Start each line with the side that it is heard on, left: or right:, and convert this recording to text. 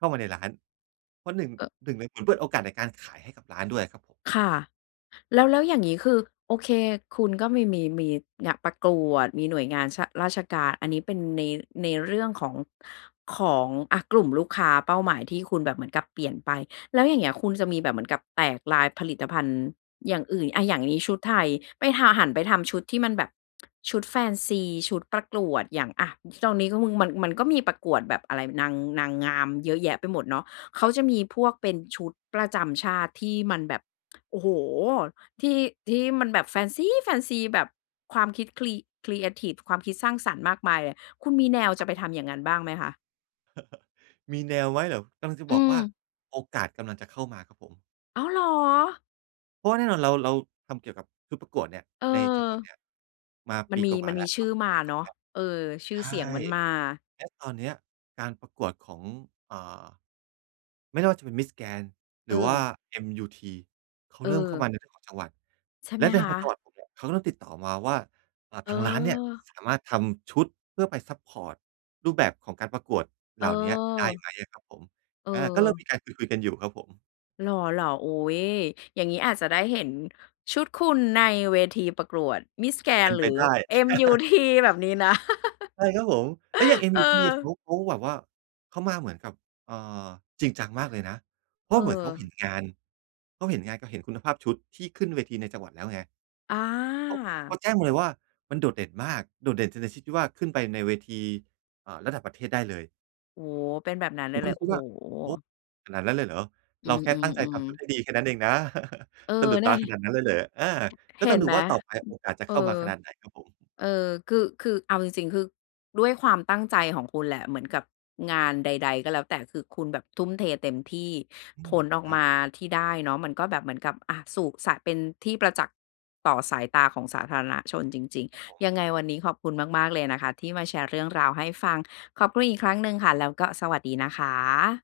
right: เข้ามาในร้าน เพราะ 1- 1 เลยเหมือนเปิดโอกาสในการขายให้กับร้านด้วยอะครับผม
left: ค่ะ แล้ว แล้วอย่างงี้ คือ โอเค คุณก็มี มี มี เนี่ยประกวด มีหน่วยงาน ช ราชการ อันนี้เป็นใน ในเรื่องของ ของ อะ กลุ่มลูกค้าเป้าหมายที่คุณแบบเหมือนกับเปลี่ยนไป แล้วอย่างเงี้ย คุณจะมีแบบเหมือนกับแตกไลน์ผลิตภัณฑ์อย่างอื่น อา อย่างนี้ชุดไทย ไปหา หันไปทำชุดที่มันแบบ ชุดแฟนซี ชุดประกวดอย่าง อะ ตรงนี้ก็คุณ มัน มันก็มีประกวดแบบอะไร นาง นางงามเยอะแยะไปหมดเนาะ เข
right: ค
left: า
right: รับ
left: จะมีพวกเป็นชุดประจำชาติที่มันแบบ โอ้โฮ ที่ ที่มันแบบแฟนซี้ แฟนซี แบบความคิดครี ครีเอทิฟ ความคิดสร้างสรรค์มากมายอะ คุณมีแนวจ
right: คร
left: ะ
right: ับ
left: ไป
right: ผ
left: ท
right: ม
left: ำอย่างนั้นบ้างไหมคะ?
right: มีแนวไว้เหรอ กำลังจะ
left: อื
right: บอกว่า
left: ม
right: โอกาสกำลังจะเข้ามาครับผม
left: อ๋อเหรอ?
right: เพราะว่าแน่นอนเรา เราทำเกี่ยวกับชุดประกวดเนี่ย
left: เออ
right: ในจังหวัดเนี่ยมา
left: ม
right: ป
left: ัน
right: ี
left: มี
right: กว่า
left: มัน
right: ๆ แล
left: มี
right: ้ว เ
left: ช
right: ข้
left: ื่
right: า
left: อ
right: สู่
left: ม
right: ป
left: า
right: ีที่ ส
left: เน
right: อ
left: า
right: ง แ
left: ะ
right: ล้ว
left: เออ ชื
right: ใ
left: ่
right: ช
left: อเสีย
right: ่
left: งมันมา
right: และตอนเนี้ยการประกวดของ อ่า ไม่แน่ว่าจะเป็นมิสแกรนด์
left: เ
right: หรือว่า
left: ออ
right: เอ็มยูที เขาเริ่มเข้ามา
left: เออ
right: ในจังหวัด
left: ใช่
right: แ
left: ไ
right: ล
left: หม
right: ะใน
left: คะ?
right: จังหวัดผมเนี่ย เขาก็เริ่มติดต่อมาว่า อา ทางร้านเนี่ย
left: เออ
right: สามารถทำชุด เพื่อไปซัปพอร์ตรูปแบบของการประกวดเหล่าเนี้ยได้ไ
left: เออ
right: หมอะครับผม อา ก็เริ่มม
left: เออ
right: ีการคุย ๆ กันอยู่ครับผม
left: เหรอ ๆ อุ๊ย อย่างงี้อาจจะได้เห็นชุดคุณในเวทีประกวดมิสแกร
right: เป
left: น
right: ็
left: ด
right: น
left: ์ หร
right: ไป
left: ือ
right: ได้
left: เอ็มยู ที แบบนี้นะ
right: ใช่ ครับผม เอ๊ย อย่างเอ็ม
left: เอ
right: ยูที
left: อ
right: อะ เขา เขาแบบว่าเขามาเหมือนกับ เอ่อ จริงจังมากเลยนะ เพรา
left: เ
right: ะเหมือนเขาเห็
left: ออ
right: นงาน เขาเห็นงาน เขาเห็นคุณภาพชุดที่ขึ้นเวทีในจังหวัดแล้วไง
left: อ
right: เขา เข
left: า
right: าแจ้งมาเลยว่า มันโดดเด่นมาก โดดเด่นในชนิดชี้ที่ว่า ขึ้นไปในเวที เอ่อ ระดับประเทศได้เลย
left: โอ้โฮ เป็นแบบนั้นเล
right: ผ
left: ย
right: ม
left: เ
right: ก
left: ห
right: ็
left: ร
right: เ
left: อ
right: ลย
left: โ
right: ค
left: อ
right: ิ
left: ้
right: ด
left: โฮ
right: ว่า โอ้โฮ ขนาดนั้นเลยเหรอ
left: อื
right: เราแค่ตั้งใจท
left: ม
right: ำ
left: ๆ
right: ชุด
left: ๆ
right: ให้ดีแค่นั้นเองนะ
left: เออ
right: สะดุด
left: แน
right: ต
left: ่
right: าขนาดนั้นเลยเหรอ อา ก็
left: เห
right: ต้
left: ็
right: อง
left: น
right: ดู
left: ไหม
right: ว่า ต่อไปโอกาสจะ
left: เออ
right: เข้ามาขนาดไหนครับผม
left: เออ คือ คือ เอาจริง ๆ คือ ด้วยความตั้งใจของคุณแหละ เหมือนกับงานใด ๆ ก็แล้วแต่ คือคุณแบบทุ่มเทเต็มที่
right: อื
left: ผ
right: ม
left: ลออก
right: ครั
left: ม
right: บ
left: าที่ได้เนาะ มันก็แบบเหมือนกับ อะ สู่ สะ เป็นที่ประจักษ์ต่อสายตาของสาธารณชนจริง
right: ครับผม
left: ๆ ยังไงวันนี้ขอบคุณมาก ๆ เลยนะคะ ที่มาแชร์เรื่องราวให้ฟัง ขอบคุณอีกครั้งหนึ่งค่ะ แล้วก็สวัสดีนะคะ